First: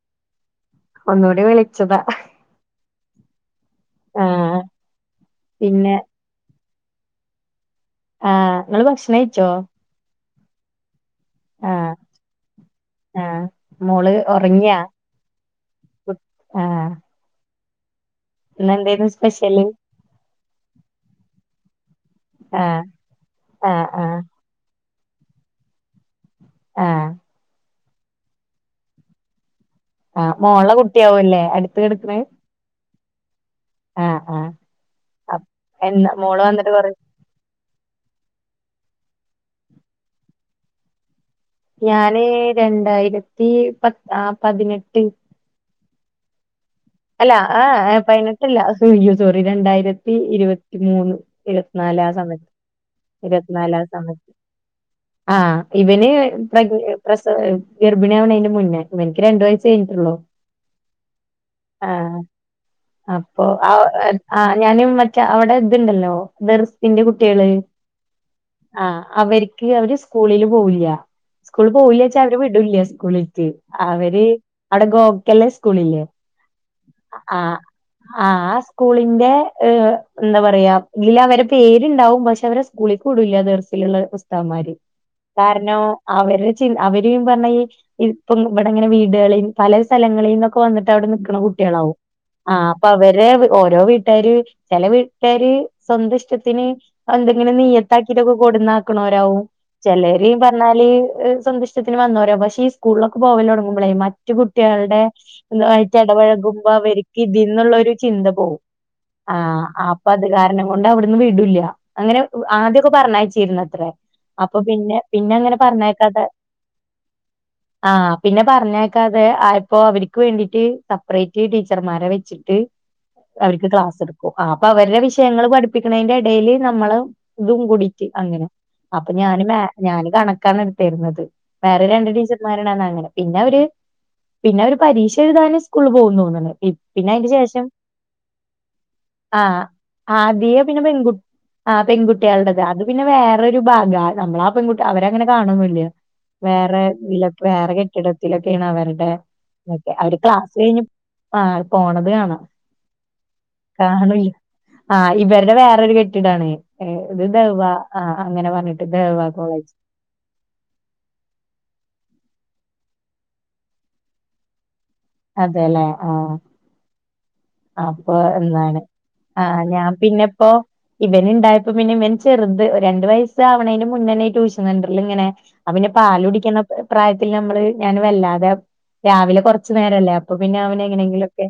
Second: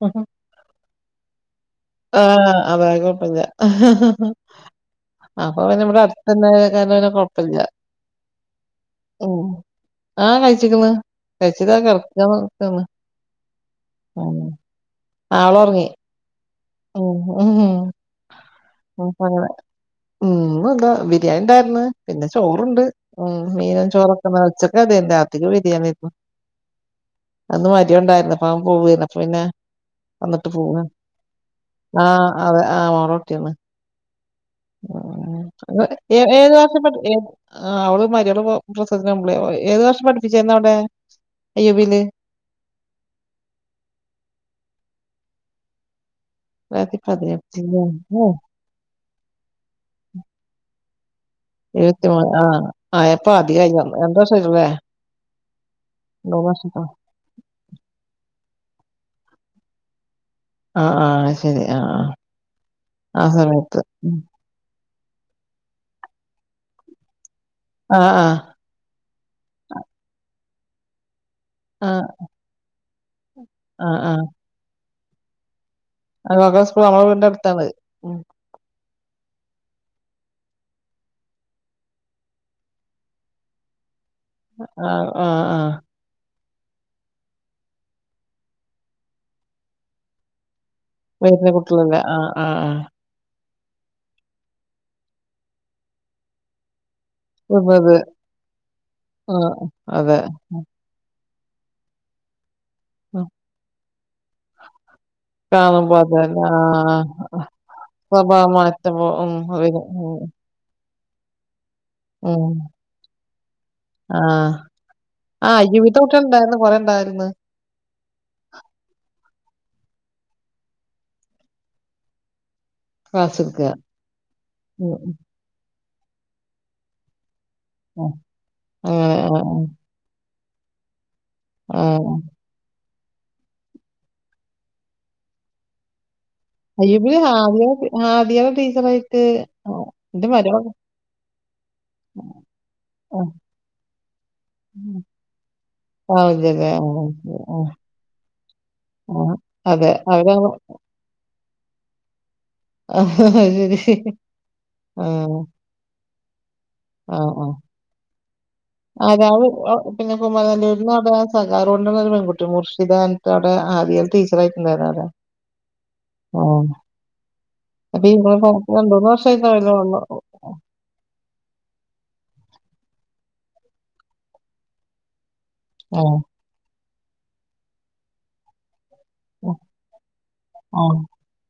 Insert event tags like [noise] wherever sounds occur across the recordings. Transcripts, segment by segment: Who ഹ് ഒന്നൂടെ വിളിച്ചതാ ഏഹ് അത് കൊഴപ്പില്ല ആഹ് അപ്പൊ പിന്നെ ഇവിടെ അടുത്ത് ന്നായ കാരനെലോ കൊഴപ്പല്ല ആഹ് നിങ്ങള് ഭക്ഷണം ഉം കഴിച്ചോ ആഹ് കഴിച്ചക്ക്ണ് കഴിച്ചിതാ ആഹ് കെടക്ക നിക്ക്ന്ന് ആഹ് മോള് ഒറങ്ങിയാ ആള് ഒറങ്ങി ആഹ് ഉം ഇന്ന് എന്തേരുന്നു സ്പെഷ്യല് ഉം ഒന്നുല്ല ബിരിയാണി ഉണ്ടായിരുന്നു പിന്നെ ആഹ് ചോറണ്ട് ഉം ആഹ് മീനും ആഹ് ചോറൊക്കെ താ ച്ചക്ക് അതന്നെ രാത്രിക്ക് ബിരിയാണിയേരുന്നു ആഹ് ഇന്ന് മരോണ്ടായിരുന്നു അപ്പ അവൻ പോവെന്ന് അപ്പൊ പിന്നെ ആഹ് വന്നിട്ട് മോളേ പോവാ. കുട്ടിയാവോല്ലേ അടുത്ത കെടക്ക്ണ് ആഹ് അതെ ആഹ് മോളെ കുട്ടിയാണ് ആഹ് ആഹ് അപ് എന്നാ ഏഹ് മോള് ഏത് വന്നിട്ട് വർഷ കൊറേ ഏഹ് ആഹ് അവള് മലയാള പ്രസംഗത്തിന് [unintelligible] ഏത് വർഷം പഠിപ്പിച്ചതായിരുന്നു അവിടെ. അയ്യൂബില് ഞാന് രണ്ടായിരത്തി പത്തിനെട്ട് രണ്ടായിരത്തി അല്ല ആഹ് പതിനെട്ടില് ഏഹ് ഓ പതിനെട്ടല്ല അയ്യോ സോറി രണ്ടായിരത്തി ഇരുപ മൂന്ന് ഇരുപത്തിനാലാ എഴുപത്തി മൂന്ന് ആ സമയത്ത് ആ എപ്പോ അധികം ആയി ഇരുപത്തിനാലാ വന്നു. രണ്ട് സമയത്ത് വർഷമായില്ലേ ആഹ് ഇവനെ മൂന്ന് പ്ര വർഷത്തോ പ്രസ ഗർഭിണിയാവണൻ്റെ മുന്നേ ഇവന്ക്ക് രണ്ടു വയസ്സ് കഴിഞ്ഞിട്ടോള്ളൂ ആഹ് ആഹ് ശരി ആഹ് ആഹ് ആഹ് അപ്പൊ സമയത്ത് ആഹ് ആഹ് ഞാനും മറ്റേ അവിടെ ഇതുണ്ടല്ലോ ദർസിന്റെ കുട്ടികള് ആഹ് ആഹ് ആഹ് അവർക്ക് അവര് സ്കൂളില് പോവില്ല സ്കൂള ആ പോവില്ലച്ചാ വിടുല്ല സ്കൂളിൽക്ക് ആ ആ അവര് അവിടെ ഗോക്കല്ലേ സ്കൂളില്ലെ ഗോഗോ സ്കൂൾ നമ്മുടെ വീടിന്റെ അടുത്താണ ആഹ് ആ സ്കൂളിന്റെ എന്താ പറയാ ഇതിൽ അവരെ പേരുണ്ടാവും പക്ഷെ അവരെ സ്കൂളിൽ ക്ക് വിടൂല്ല ദർസിലുള്ള ത്താത്മാര് ആ ആ ആ കാരണം അവരു ചി അവര് ന്ന് പറഞ്ഞ ഈ ഇപ്പം ഇവിടെങ്ങനെ വീടുകളിൽ പല സ്ഥലങ്ങളിൽ നിന്നൊക്കെ വന്നിട്ട് അവിടെ നിക്ക്ണ വരുന്ന കുട്ടികളാവും കുട്ടികളല്ലേ ആ ആ ആ ആഹ് അപ്പൊ അവരെ ഓരോ വീട്ടാര് ചില വീട്ടാര് സ്വന്തഷ്ടത്തിന് എന്തെങ്കിലും വരുന്നത് നിയ്യത്താക്കിട്ടൊക്കെ ആ കൊടന്നാക്കണോരാവും അതെ ചിലര് പറഞ്ഞാല് സ്വന്ത ത്തിന് വന്നോരോവും പക്ഷെ ഈ സ്കൂളിലൊക്കെ ഉം. പോവല്ല തുടങ്ങുമ്പളേ മറ്റു കുട്ടികളുടെ കാണുമ്പോ ആയിട്ട് അതല്ല ആ ഇടപഴകുമ്പോ അവർക്ക് ഇതിൽന്നുള്ളരു ചിന്ത സ്വഭാവം പോവും മാറ്റം പോ- ഉം ആഹ് വരും അപ്പൊ ഉം അത് കാരണം അതൊണ്ട് അവിടന്ന് വിടില്ല അങ്ങനെ ഉം ആദ്യമൊക്കെ പറഞ്ഞയച്ചിരുന്ന അത്രേ ആ അപ്പൊ പിന്നെ പിന്നെ ആ അങ്ങനെ അയ്യൂബിത്തെ പറഞ്ഞേക്കാത കുട്ടികളുണ്ടായിരുന്നു കുറെ ഉണ്ടായിരുന്നു ആഹ് പിന്നെ പറഞ്ഞേക്കാതെ ആയപ്പൊ അവർ ക്ക് വേണ്ടീട്ട് സെപ്പറേറ്റ് ടീച്ചർമാരെ വെച്ചിട്ട് ക്ലാസ് എടുക്കുക അവർക്ക് ക്ലാസ് എടുക്കും അപ്പൊ ഉം അവരുടെ ഉം. വിഷയങ്ങൾ പഠിപ്പിക്കണതിന്റെ ഇടൽ നമ്മള് ഇതും ആ കൂടിട്ട് അങ്ങനെ അപ്പൊ അങ്ങനെ ആ ഞാൻ ആ ഞാൻ കണക്കാണ് എടുത്തീർന്നത് ആ വേറെ രണ്ട് ടീ മരണംന്ന് അങ്ങനെ പിന്നെ അവര് പിന്നെ അവര് പരീക്ഷ എഴുതാന് സ്കൂളിൽ പോകും തോന്ന്ണ് അയ്യോ പിന്നെ അതിൻ്റെ ശേഷം ഹാദിയ ഹാദിയയുടെ ടീച്ചറായിട്ട് ആ എന്റെ ആദ്യ മരുമക പിന്നെ പെൺകു ആ പെൺകുട്ടികളടേത് അത് പിന്നെ ആ, വേറൊരു ഭാഗം നമ്മള ആ പെൺകുട്ടി അവരങ്ങനെ കാണൊന്നില്ല ആവില്ലല്ലേ വേറെ ആ, ഇതില ആ, വേറെ കെട്ടിടത്തിലൊക്കെണ് അവര്ടെ ആ, അതെ ക്കെ അവര് അവരാ ക്ലാസ് കഴിഞ്ഞ് ആ പോണത് കാണാ ആ, ശരി കാണില്ല ആ ഇവരുടെ വേറൊരു കെ ട്ടിടാണ് ആ ഇത് ആ ദഹ് വ ആ അങ്ങനെ പറഞ്ഞിട്ട് ആ, ദഹ് വ രാവ് കോളേജ് ആ, പിന്നെ കുമമാനല്ലൂരിൽന്ന് അവിടെ ആ സഖാവ് റോഡിൻ്റെ അവിടന്നു ഒരു പെൺകുട്ടി മുർഷിദ ന്ന് പറഞ്ഞിട്ട് അവിടെ ആദ്യം ടീച്ചറായിട്ടുണ്ടായിരുന്നു അവിടെ അതെല്ലേ ആഹ് ആ അപ്പൊ ഇവിടെ എന്താണ് രണ്ടുമൂന്ന് ആഹ് വർഷമായിട്ടുണ്ടാവില്ല ഞാൻ പിന്നെപ്പോ ഇവൻ ഉണ്ടായപ്പോ പിന്നെ ഇവൻ ചെറുത് രണ്ട് വയസ്സ് ആവണേന്റെ മുന്നേണെ ട്യൂഷൻണ്ടർലു ഇങ്ങനെ പിന്നെ ആ പാല് കുടിക്കുന്ന പ്രായത്തില് നമ്മള് ഞാൻ വല്ലാതെ രാവിലെ ആ കൊറച്ചു നേരല്ലേ അപ്പൊ പിന്നെ ആ, അവന എങ്ങനെങ്കിലുംക്കെ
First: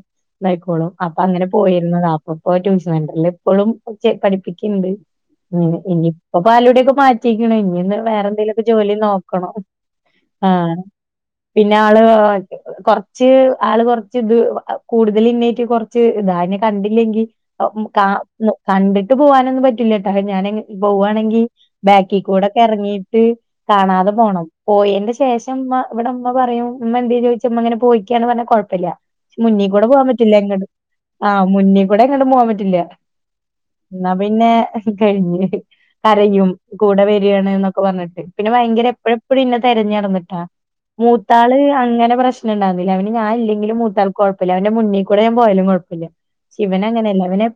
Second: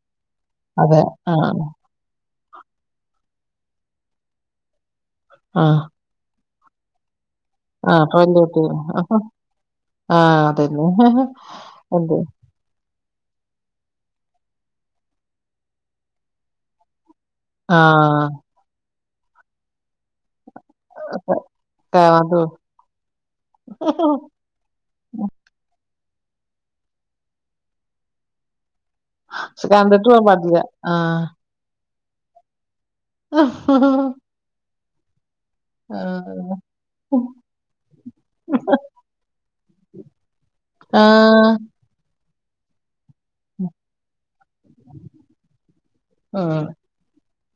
പ്പോളും അതെ അപ്പ ആ അങ്ങനെ പോയിരുന്ന അപ്പ ഇപ്പോ ട്യൂഷൻ സെന്ററിൽ ഇപ്പോഴും പഠിപ്പിക്കുണ്ട് ആ ഇനിയിപ്പ പാലൂടെൊക്കെ മാറ്റിരിക്ണ് ഇനി ആ ഒന്ന് അപ്പൊ വേറെ വലിയ കുട്ടി എന്തേലൊക്കെ ജോലി നോക്കണം ആ ആഹ് അതന്നെ പിന്നെ ആള് എന്ത് കുറച്ച് ആൾ കുറച്ച് ത് കൂടുതൽ ഇന്നേറ്റ് കൊറച്ച് താ അയ്നെ ക മ് കണ്ടില്ലെങ്കിൽ ആ കണ്ടിട്ട് പോവാനൊന്നും പറ്റില്ല ട്ടാ ഞാനയ് പോവാണെങ്കിൽ ബാക്കി കവാന്തോ കൂടെ കറങ്ങിയിട്ട് കാണാതെ പോണം പോയന്റെ ശേഷം അമ്മ ഇവിടെ അമ്മ പറയും അമ്മ എന്ത ചോദിച്ച അമ്മ അങ്ങനെ പോയിക്കാന്ന് പറഞ്ഞ കൊഴപ്പമില്ല ശേ ണ്ടി ട്ട് ആഹ് മുന്നിൽ കൂടെ പോവാൻ പറ്റില്ല ന്ന പിന്നെ കഴിഞ്ഞു ആഹ് യും കൂടെ വരിയാണ് എന്നൊക്കെ പറഞ്ഞിട്ട് പിന്നെ ഭയങ്കര എപ്പഴ എപ്പോഴും ഇന്നെ തിരഞ്ഞി നടന്നിട്ടാ ആഹ് മൂത്താള് അങ്ങനെ പ്രശ്നംണ്ടാവുന്നില്ല അവന് ഞാൻ ഇല്ലെങ്കില മൂത്താൾക്ക് കൊഴപ്പമില്ല അവന്റെ മുന്നേ കൊറേ പോയാലും കുഴപ്പല്ല ആഹ് ശേ വൻ അങ്ങനെയല്ല അവനെ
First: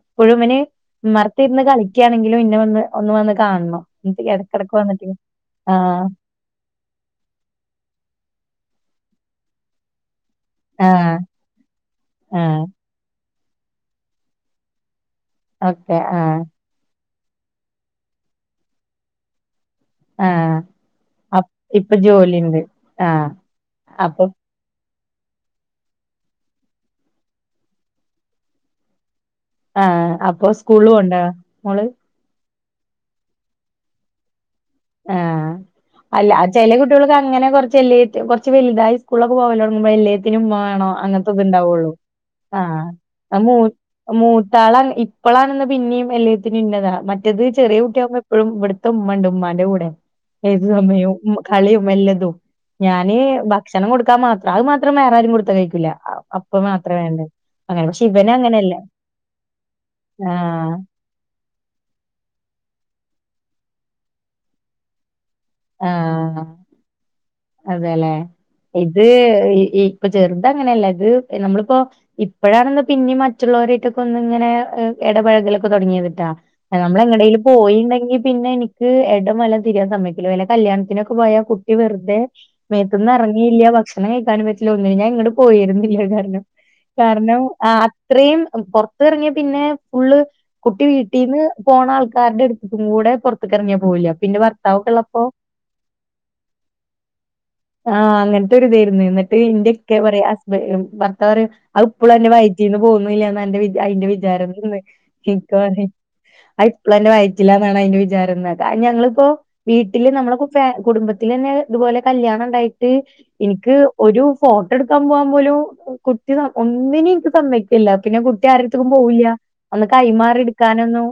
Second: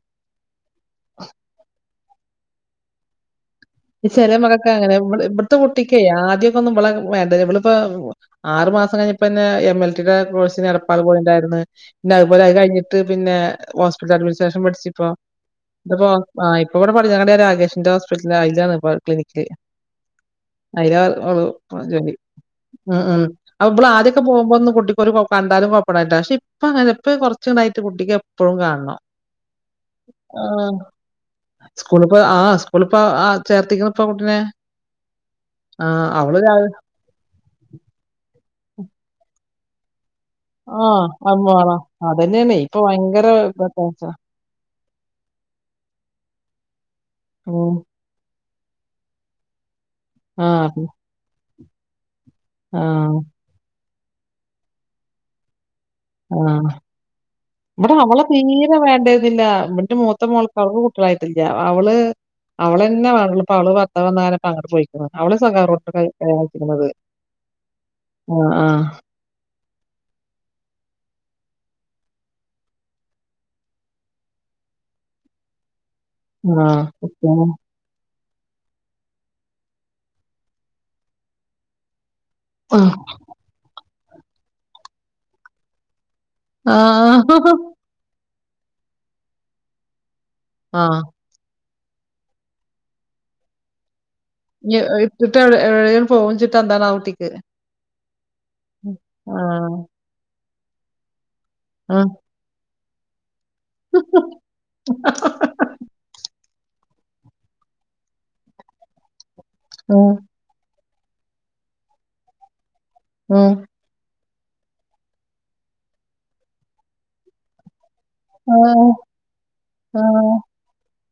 വിന് മ്മറ ത്തിരുന്ന് കളിക്കയാണെങ്കിലും ഇന്നെ വന്ന് ഒന്ന് വന്ന് കാണണം ഈ എന്നിട്ട് ചെല മക്കക് ഇടക്കിടക്ക് അങ്ങനെ വന്നിട്ട് ഇവിടത്തെ ആഹ് കുട്ടിക്കയക്ക് ആദ്യം ന്ന വേണ്ടമ്മളിപ്പോ ആറു മാസം കഴിഞ്ഞപ്പോ എം ൽ ടി യുടെ കോഴ്സ് പ്പാൽ ആഹ് പോയിണ്ടായിരുന്നു പിന്നെ അതുപോലെ അത് ആഹ് കഴിഞ്ഞിട്ട് പിന്നെ ഹോസ്പിറ്റൽ അഡ്മിനിസ്ട്രേഷൻ പഠിച്ചിപ്പോ ഓക്കെ ഇപ്പൊ ആഹ് ഇവിടെ പഠഞ്ഞ കട രാകേഷിന്റെ ഹോസ്പിറ്റല അതിലാണ് ഇപ്പ ക്ലിനിക്കില് ആഹ് അപ് [unintelligible] ഇപ്പൊ ജോലി ജോലിയുണ്ട് ആഹ് [unintelligible] അപ്പൊ വള് ആദ്യൊക്കെ പോകുമ്പോ ഒന്ന് കുട്ടി കണ്ടാലും കൊഴപ്പ പക്ഷെ ഇപ്പ അങ്ങനെപ്പ കൊറച്ച യിട്ട് കുട്ടിക്ക് എപ്പോഴും കാണണം ആഹ അപ്പൊ സ്കൂളും ഉണ്ടോ മോള് ഇപ്പ ആ സ്കൂളിപ്പ ആ ചേർത്തിക്ണ് പ്പ കുട്ടിനെ ആഹ ആ അല്ല അവള് രാവി ചെല കുട്ടികൾക്ക് അങ്ങനെ കൊറച്ചല്ല കുറച്ച് വലിതായി സ്കൂളൊക്ക പോല്ലോ [unintelligible] വേണോ ആഹ് അങ്ങനത്തെ അമ്മോള ഇത്ണ്ടാവുള്ളൂ അതന്നെയാണ് ഇപ്പൊ ഭയങ്കര ആ വ്യത്യാസാ. മൂത്താള ഇ ഇപ്പളാണെന്ന് പിന്നെയും എല്ലത്തിന ഇന്നതാണ് മറ്റത് ഉം ചെറിയ കുട്ടിയാകുമ്പോ എപ്പോഴും ഇവിടുത്തെ മ്മ ണ്ട് മ്മാ [unintelligible] ഏത് ആഹ് സമയവും കളിയുംല്ലതും ഞാന് ആഹ് ഭക്ഷണം കൊടുക്കാൻ മാത്രം അയ് മാത്രം വേറെ ആരേം കൊടുക്കാനയ്ക്കൂല ആഹ് ഇവിടെ അവള ഇവന് അങ്ങനെയല്ല തീരെ വേണ്ടതില്ല ന്റ് മൂത്ത മോൾക്ക ആഹ് യിട്ട അവള് അവള്ന്നെ വേണള്ളപ്പോ അവ [unintelligible] പോയി അവള് സഖട്ട് [unintelligible] ന്നത് അതെല്ലെ ഇത് ഇപ്പൊ ചെറുത അങ്ങനെയല്ല ഇത് നമ്മളിപ്പോ ഇപ്പോഴാണെന്ന് പിന്നെ മറ്റുള്ളവരായിട്ടൊക്കെ ഒന്ന ഇങ്ങനെ ഇടപഴകലൊക്കെ തുടങ്ങിയത് ആഹ് നമ്മൾ എങ്ങടൽ കുട്ട്യാള് പോയിണ്ടെങ്കി പിന്നെ എനിക്ക് ഇടം വലം തിരിയാൻ സമയ ഇത് വല്ല കല്യാണത്തിനൊക്കെ പോയാ കുട്ടി വെറുതെ ആഹ് മേത്ത്ന്ന് ഇറങ്ങി ഇല്ല ഭക്ഷണം കഴിക്കാൻ പറ്റില്ല ഒന്നിന ഞാൻ എങ്ങട്ട് പോയിരുന്നില്ല ആഹ് കാരണം ഇത്രയും പുറത്ത് റങ്ങിയ പിന്നെ ഫുള്ള് കുട്ടി ആഹ് വീട്ടിൽന്ന് പോണ ആൾക്കാരുടെ അടുത്തും കൂടെ പുറത്തക്ക ഇറങ്ങിയാ പോവില്ല പിന്നെ ഭർത്താവൊക്കെള്ള പ്പോ ടേം [unintelligible] എന്താണ് ട്ടിക്ക് ആഹ് അങ്ങനത്തെ ഒരു ഇതായിരുന്നു എന്നിട്ട് ഇന്റെയ ആഹ് ഉപ്പ പറയാ ഹസ്ബൻഡ് ഭർത്താവ് പറയും അ ഇപ്പോളും എന്റെ വയറ്റിന്ന് പോകന്നില്ല ന്ന്ന്റെ അയ്ന്റെ ആഹ് വിചാരംന്ന് അത് ഇപ്പളന്റെ വയറ്റിലാണെന്നാ അതിന്റെ വിചാരന്നോക്ക് ഞങ്ങളിപ്പോ വീ ഇല്ല നമ്മളൊക്കെ കുടുംബത്തിലന്നെ ഇതുപോലെ കല്യാണം ഉണ്ടായിട്ട് ഉം എനിക്ക് ഒരു ഫോട്ടോ എടുക്കാൻ പോകാൻ പോലും കുട്ടി ഒന്നിനും എനിക്ക് സമ്മതി ഇല്ല പിന്നെ കുട്ടി ആരെ ആഹ് അടുത്തേക്കൊന്നും പോവില്ല ഒന്ന് ആഹ് കൈമാറി എടുക്കാനൊന്നും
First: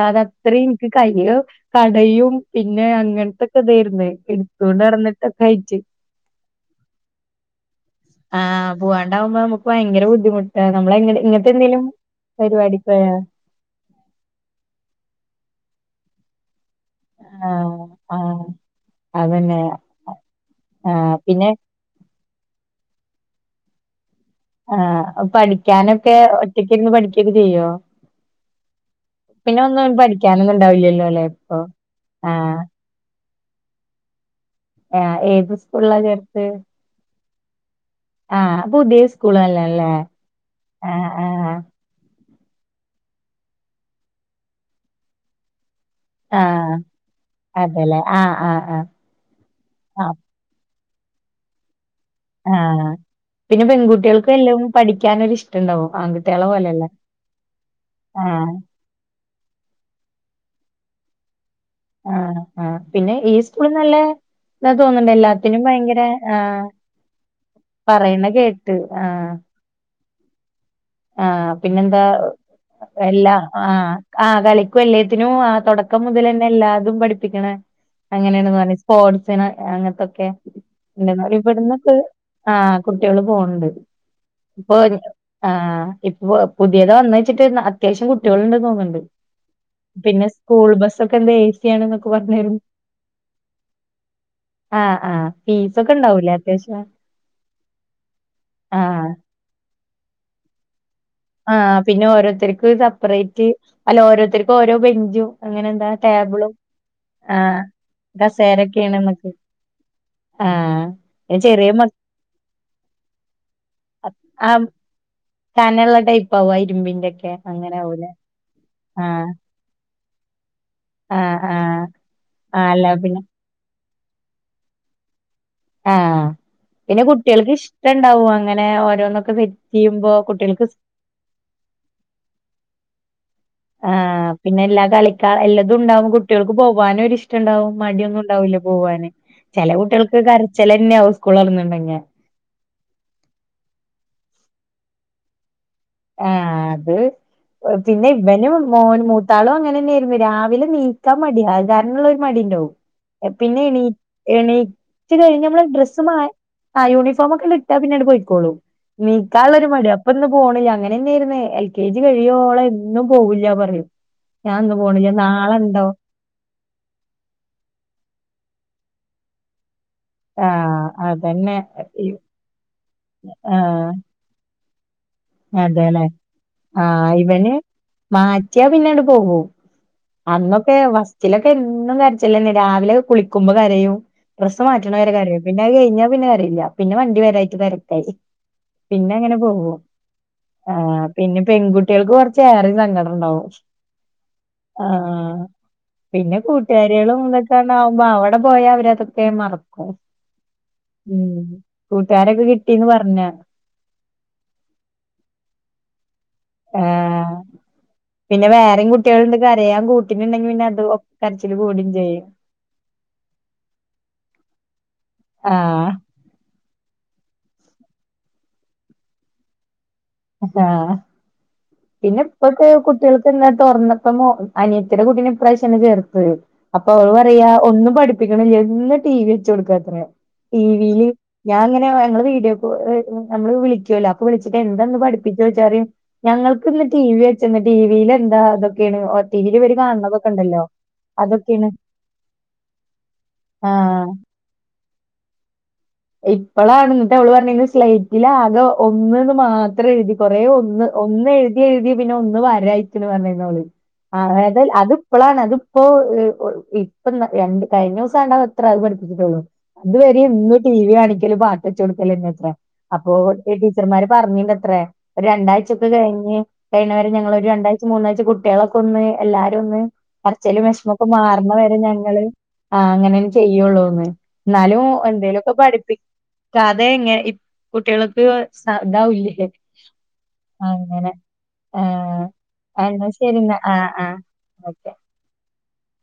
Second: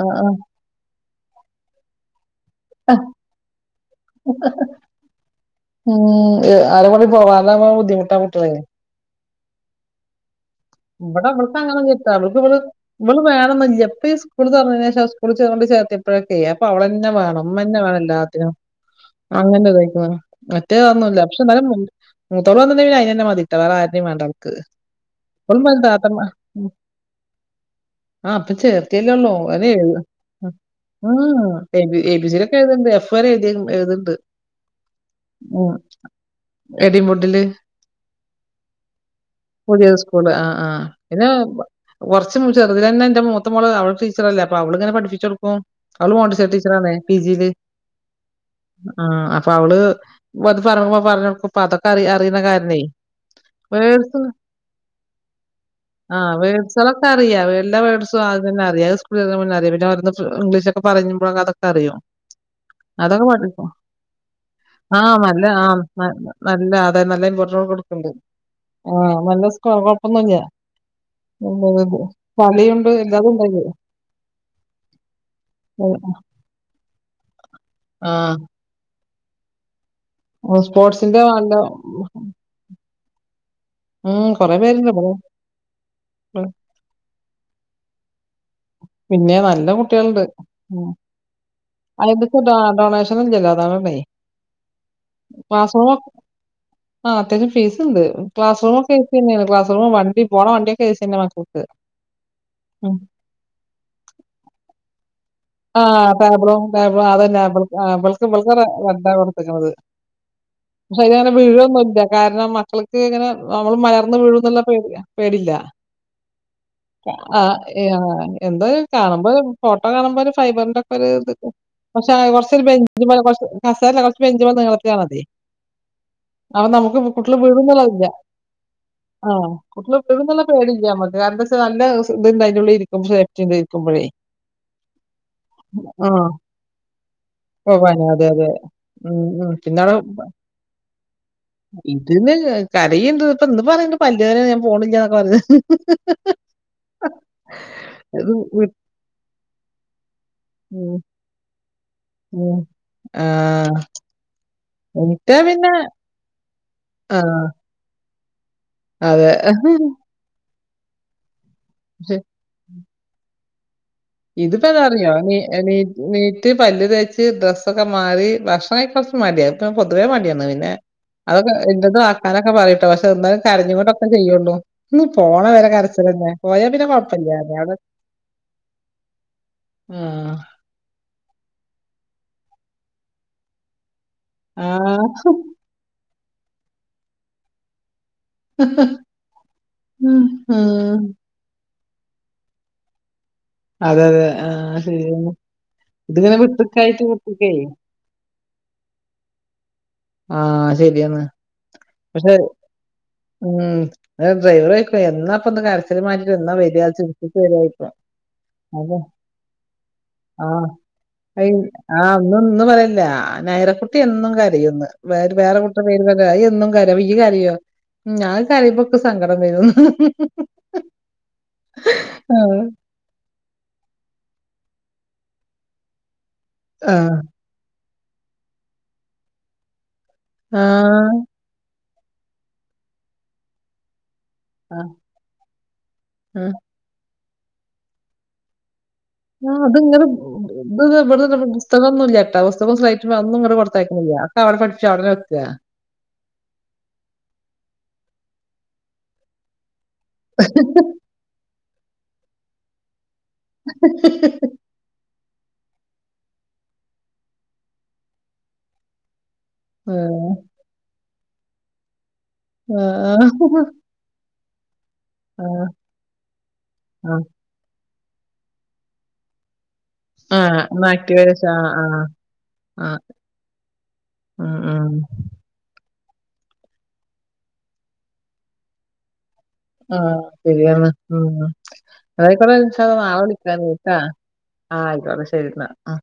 ആഹ് ആഹ് അത്രയും കയ്യ് കടയും പിന്നെ അങ്ങനത്തൊക്കെ ഇതായിരുന്നു എടുത്തോണ്ട് നടന്നിട്ടൊക്കെ കയ്ച്ചു. ഉം ഏ, ആരെ കൂടെ പോവാതാവുമ്പോ [unintelligible] പോവാണ്ടാവുമ്പോ നമുക്ക് ഭയങ്കര ബുദ്ധിമുട്ടാ നമ്മള് ഇങ്ങനത്തെ ഇവിടെ അവൾക്ക് എന്തെങ്കിലും പരിപാടിക്ക്‌ പോയാ എപ്പംഈ സ്കൂള് തുറന്നതിന് ശേഷം സ്കൂൽ കൊണ്ട് ചേർത്തി എപ്പോഴൊക്കെയ അപ്പ അവളന്നെ മ്മ വേണം ആഹ് ഉമ്മന്നെ വേണം ആഹ് എല്ലാത്തിനും അതന്നെ അങ്ങനെതിക്ക ആഹ് മറ്റേതൊന്നുംല്ല പക്ഷെ പിന്നെ ന്ന മുത്തൂൾവന്നിടേൽ പിന്നെ അയിനെ തന്നെ മതിട്ട വേറെ ആരെയും വേണ്ടഅവൾക്ക്. ആഹ്. പഠിക്കാനൊക്കെ ഒറ്റക്ക്‌ ഇരുന്ന് പഠിക്കോക്കെ ചെയ്യോ? ആഹ് ഇപ്പൊ ചേർത്തിയല്ലേള്ളൊ പിന്നെ അതെ ഒന്നും പഠിക്കാനൊന്നും ഉണ്ടാവില്ലല്ലോ അല്ലെ ആഹ് ഇപ്പൊ A B A B C D ഒക്കെ ആഹ് എഴുതണ്ടോ? ഇപ്പ എഴുതി എഴുതണ്ട് ആഹ്. ഏത് സ്കൂളാ ചേർത്ത്? എഡിൻവുഡില് ആഹ്. അത് പുതിയ പുതിയ സ്കൂളല്ലല്ലേ? ആഹ് ആഹ് പിന്നെ കുറച്ച് ചെറുതിലന്നെ എന്റെ മൂത്ത മോള് അവള് ടീച്ചറല്ലേ അപ്പ അവളിങ്ങനെ പഠിപ്പിച്ച് കൊടുക്കും. അവള് മോണ്ടിസറി ആഹ് ടീച്ചറാണേ പി ജില് അതെല്ലേ ആഹ് ആഹ് ആഹ് അപ്പൊ അവള് ആഹ് വന്ന് പറയുമ്പോ പറഞ്ഞ് അതൊക്കെ അറിയാ ആഹ്. പിന്നെ പെൺകുട്ടികൾക്ക് വല്ലതും പഠിക്കാനൊരിഷ്ടം ഉണ്ടാവും. ആഹ് വേഡ്സ്കളൊക്കെ അറിയാ എല്ലാ വേഡ്സും എല്ലാം ആഹ് തന്നെ അറിയാ. ഇവിടിരുന്നാ പിന്നെ അറിയും പിന്നെ ഓരോന്ന് ഇംഗ്ലീഷൊക്കെ പറയുമ്പോ അതൊക്കെ അറിയും ഏഹ് പിന്നെ അതൊക്കെ ഈ പഠിക്കും. സ്കൂള് നല്ല ഇതാ തോന്ന്ണ്ട് ആഹ് നല്ല എല്ലാത്തിനും ആഹ് ഭയങ്കര ആഹ് നല്ല അതെ നല്ല ഇമ്പോർട്ടന്റ് കൊടുക്കണ്ട് പറയ്ണ കേട്ട് ആഹ് നല്ല സ് കൊഴപ്പൊന്നുല്ല. ആഹ് പിന്നെന്താ കളിയുണ്ട് എല്ലാതും എല്ലാ ഉണ്ട് അയില്. ആഹ് ആഹ് കളിക്കും എല്ലാത്തിനും ആഹ് തുടക്കം മുതലെ എല്ലാതും പഠപ്പിക്കണേ ആഹ് അങ്ങനെയാണെന്ന് പറഞ്ഞേ സ്പോർട്സിന് അങ്ങനത്തൊ ക്കെ സ്പോർട്സിന്റെ എന്നാലും നല്ല ഇവിടുന്നൊക്ക ആഹ് കുട്ടികള് പോണ്ട് ഉം. കൊറേ ഇപ്പൊ പേരുണ്ട് വരും ഇവിടെ. ആഹ് ഇപ്പൊ ഉം. പുതിയതാന്ന് വെച്ചിട്ട് അത്യാവശ്യം കുട്ടികള് ഉണ്ടെന്ന് തോന്ന്ണ്ട് പിന്നെ നല്ല കുട്ടികളുണ്ട്. പിന്നെ സ്കൂൾ ഉം. ബസൊക്കെ എന്താ ഏ സി ആണെന്നൊക്കെ അതിന്റെയൊക്കെ പറഞ്ഞവര് ഡോ ഡൊണേഷൻ ഇല്ലല്ലോ അതാണേ. ആഹ് ആഹ്. ഫീസൊക്കെ ഉണ്ടാവൂലേ അത്യാവശ്യം ആഹ് അത്യാവശ്യം ഫീസ്ണ്ട്. ക്ലാസ്റൂമൊക്കെ ആഹ് അടുത്തന്നെയാണ് ക്ലാസ്റൂ വണ്ടി പോണ വണ്ടിയോക്കെ ഏ സി തന്നെയാണ്. ആഹ് പിന്നെ ഓരോരുത്തർക്ക് സപ്പറേറ്റ് അല്ല ഓരോരുത്തർക്ക്‌ ഓരോ ബെഞ്ചും അങ്ങനെ എന്താ ആഹ ടേബിളും ത ആഹ് അതന്നെളക്കക്ക കസേരൊക്കെയാണ് വണ്ട നമ്മക്ക് കൊടുത്തക്കണുന്നത് [unintelligible] ആഹ് ശരി അങ്ങനെ പിന്നെ ചെറിയ മ വീഴൊന്നുല്ല കാരണം മക്കൾക്ക് ഇങ്ങനെ നമ്മള് മലർന്ന് വീഴുന്നുള്ള ആഹ് പേടിയാ പേടില്ല കനള്ള ടൈപ്പ് ആവും ആ ഇരുമ്പിന്റെക്കെ ആഹ് അങ്ങനെ ആവൂലേ എന്തായാലും ആഹ് കാണുമ്പോ ഫോട്ടോ കാണുമ്പോ ഒരു ഫൈബറിന്റെ ഒക്കൊരു ഇത് ആഹ് ആഹ് പക്ഷെ കുറച്ചൊരു ആഹ് അല്ല ബെഞ്ച് പോലെ പിന്നെ കസേരല്ല കുറച്ച് ബെഞ്ച് പോലെ നീളത്തി മതി ആഹ്. പിന്നെ കുട്ടികൾക്ക് വീഴുംന്നുള്ളതില്ല. ഇഷ്ടണ്ടാവും അങ്ങനെ ആ. ഓരോന്നൊക്കെ കുട്ടികള് വെക്കുമ്പോ വീഴുംന്നുള്ള കുട്ടികൾക്ക് സ് പേടില്ല നമ്മക്ക്. കാരണം എന്താച്ചാ നല്ല ഇത്ണ്ട് അതിനുള്ളിലിരിക്കുമ്പോ സെറ്റിലിരിക്കുമ്പോഴേ ആഹ് പിന്നെ എല്ലാ കളീം എല്ലാതും ഉണ്ടാവും കുട്ടികൾക്ക് പോവാനും ഒരിഷ്ടണ്ടാവും പോവാന് മടിയൊന്നും അതെ, അതെ. ഉണ്ടാവൂലാ പോവാന് ഉം, ഉം. ചെല പിന്നവടെ കുട്ടികൾക്ക് കര ച്ചിലെന്നയാവും സ്കൂള് തുറന്നുണ്ടെങ്കി ഇതിന് കരയുണ്ട് ഇപ്പൊ ഇന്ന് പറയുന്നുണ്ട് പല്ല് വേദനയാ ഞാൻ പോണില്ലാന്നൊക്കെ പറഞ്ഞ് ആഹ അത് പിന്നെ ഇത് ഇവനും വി മോൻ മൂത്താളും അങ്ങനെ തന്നെയായിരുന്നു ഉം, രാവിലനീണീക്കാൻ മടി അ കാരണുള്ള ഒരു മടി ഉം. ഉണ്ടാവും ആ. പിന്നെ എണീ ഇച്ചിരി എനിക്കാ കഴിഞ്ഞ് പിന്ന പിന്നെ ഡ്രസ്സ് ആ. യൂണിഫോം ഒക്കെ ഇട്ടാൽ പിന്നെ അങ്ങട്ട് പൊയ്ക്കോളും അതെ. എണീക്കാനുള്ള മടിയാ ഇപ്പ ഇന്ന് പോണില്ല അങ്ങനെ തന്നെയായിരുന്നു എൽ കെ ജി കഴിയോള എന്നും പോവൂല്ല പറയും ഞാൻ ഇതിപ്പോ ഇന്ന് പോണില്ല എന്താറിയോ നാളെണ്ടോ എണീറ്റ് പല്ല് തേച്ച് ഡ്രസ്സൊക്കെ മാറി ഭക്ഷണം കഴി മടിയൊ പൊതുവേ മടിയാണ് പിന്നെ ആഹ് അതൊക്കെ അതന്നെ എന്റെതൊക്കെ ആക്കാനൊക്കെ പറയി കേട്ടോ പക്ഷെ എന്താലും ആഹ് കരഞ്ഞൊട്ടൊക്കെ ചെയ്യള്ളൂ ഇന്ന് പോണേ വരെ അതെല്ലേ കരച്ചിലന്നെ പോയാ പിന്നെ കൊഴപ്പമില്ല അവിടെ മാറ്റിയ പിന്നങ്ങട്ട് പോവും ആഹ് അന്നൊക്കെ ഫസ്റ്റിലൊക്കെ എന്നും കരച്ചില്ലന്നയ രാവിലെ കുളിക്കുമ്പോ കരയും ഡ്രസ്സ്‌ മാറ്റണ ആഹ് വരെ കരയും പിന്നെ അത് കഴിഞ്ഞാ പിന്നെ കരയില്ല പിന്നെ വണ്ടി വരായിട്ട് തെരക്കായി പിന്നെ അങ്ങനെ പോകും ആഹ് പിന്നെ പെൺകുട്ടികൾക്ക് കുറ ച്ച് ഏറെ. സങ്കടം ഉണ്ടാവും അതെ അതെ ആഹ് ശരിയാ ആഹ് ഇതിങ്ങനെ പിന്നെ വിട്ട്ക്കായിട്ട് കൂട്ടുകാരികളും വിട്ട്ക്കേ ഇതൊക്കെന്നാ അവിടെ പോയാ അവരതൊക്കെ മറക്കും ആഹ ശരിയണ് ഉം പക്ഷെ കൂട്ടുകാരൊക്കെ കിട്ടീന്ന് പറഞ്ഞ ഉം ഡ്രൈവർ ചോയിക്കും എന്നാപ്പൊ ഒന്ന് കര അതുമാതിരി എന്ന വരുവാ ആഹ് വച്ച്. [unintelligible] പിന്നെ വേറെയും കുട്ടികളുണ്ട് കരയാൻ കൂട്ടിനുണ്ടെങ്കിൽ പിന്നെ അത് ഒ കരച്ചില് കൂടും ചെയ്യും ഒന്ന് പറല്ല നയര കുട്ടി എന്നും കരയുംന്ന് വേറെ കുട്ടികൾ ആഹ് പേര് പറഞ്ഞ് കരയും ഇജ്ജ് കരയോ ഞാൻ കരയുമ്പൊക്കെ ഇൻക്ക് സങ്കടം വരും ആഹ പിന്നെ ആഹ് ഇപ്പൊക്കെ കുട്ടി കുട്ടികൾക്ക് തുറന്നപ്പോ അനിയത്തിടെ കുട്ടിനെ ഇപ്രാവിശ്യാണ് ചേർത്തത് അപ്പൊ അവര് ആഹ് പറയാ ഒന്നും പഠിപ്പിക്കണില്ല എന്നും ടി വി വെച്ച കൊടുക്കാത്ര ആ. ടിവിയില് ഞാൻ ഇങ്ങനെ ഞങ്ങള് വീഡിയോ കോള് നമ്മള് വിളിക്കുവല്ലോ അപ്പൊ വിളിച്ചിട്ട് ആ. എന്താ ഇന്ന് പഠിപ്പിച്ച് ചോയിച്ചാൽ ആ. ഞങ്ങൾക്ക് ഇന്ന് ടി വി വെച്ചന്ന് ടിവിൽ എന്താ അതൊക്കെയാണ് ആ ടീവില് അവര് അതിങ്ങള് കാണുന്നതൊക്കെണ്ടല്ല ഇത് ഇവിട പുസ്തകൊന്നും ഇല്ലാട്ടാ പുസ്തകവും സ്ളെയിറ്റും ഒന്നും ഇടെ ആഹ് കൊടുത്തയിക്കുന്നില്ല അക്കെ അവിടെ പഠിച്ച് അവിടെന്നെ വെക്കാ ഇപ്പളാണ് എന്നിട്ട് അവള് പറഞ്ഞെിൽ സ്ളയിറ്റില് ആകെ ഒന്ന് ന്ന് മാത്രം എഴുതി കൊറെ ഒന്ന് ഒന്ന് എഴുതിയ എഴുതിയ പിന്നെ ഒന്ന് വരായിക്കണ് പറഞ്ഞിനി ഓൾ അത് അത്പ്പളാണ് അതിപ്പോ ഇപ്പ രണ്ട് കഴിഞ്ഞ ദിവസം കണ്ട അത്രേ അത് പഠിപ്പിച്ചിട്ടുള്ളൂ ആ. ഇത് വര ഇന്ന് ടി വി കാണിക്കലും പാട്ട് വെച്ചുകൊടുക്കലന്നെത്ര ആ. അപ്പോ ടീച്ചർമാര് പറഞ്ഞിനി ത്ര. ഒരു ആ. രണ്ടാഴ്ച ഒക്കെ കഴിഞ്ഞ് കഴിഞ്ഞവരെ ആ. ഞങ്ങൾ ഒരു രണ്ടാഴച മൂന്നാഴ്ച കുട്ടികളൊക്കെ ഒന്ന് എല്ലാരും ഒന്ന് ആ. കരച്ചില് എന്നാ വിഷമൊക്കെ ആക്ടിവേഷൻ മാറണ ആ. വരെ ആ. ഞങ്ങള് ആ. ആഹ് അങ്ങനെ ചെയ്യുള്ളൂന്ന് ഉം. എന്നാലും ഉം. എന്തേലും ഒക്കെ പഠിപ്പിക്കതെ എങ്ങനെ കുട്ടികൾക്ക് ഇതാവില്ലേ ആഹ ശരിയാണ് ഉ ആഹ് അതായിക്കോട്ടെ ഇന്ഷാ അള്ളാഹ് എന്നാ നാളെ ശരി എന്നാ വിളിക്ക ആഹ് ട്ടാ ആഹ് ആയിക്കോട്ടെ ശരിന്നാ അഹ്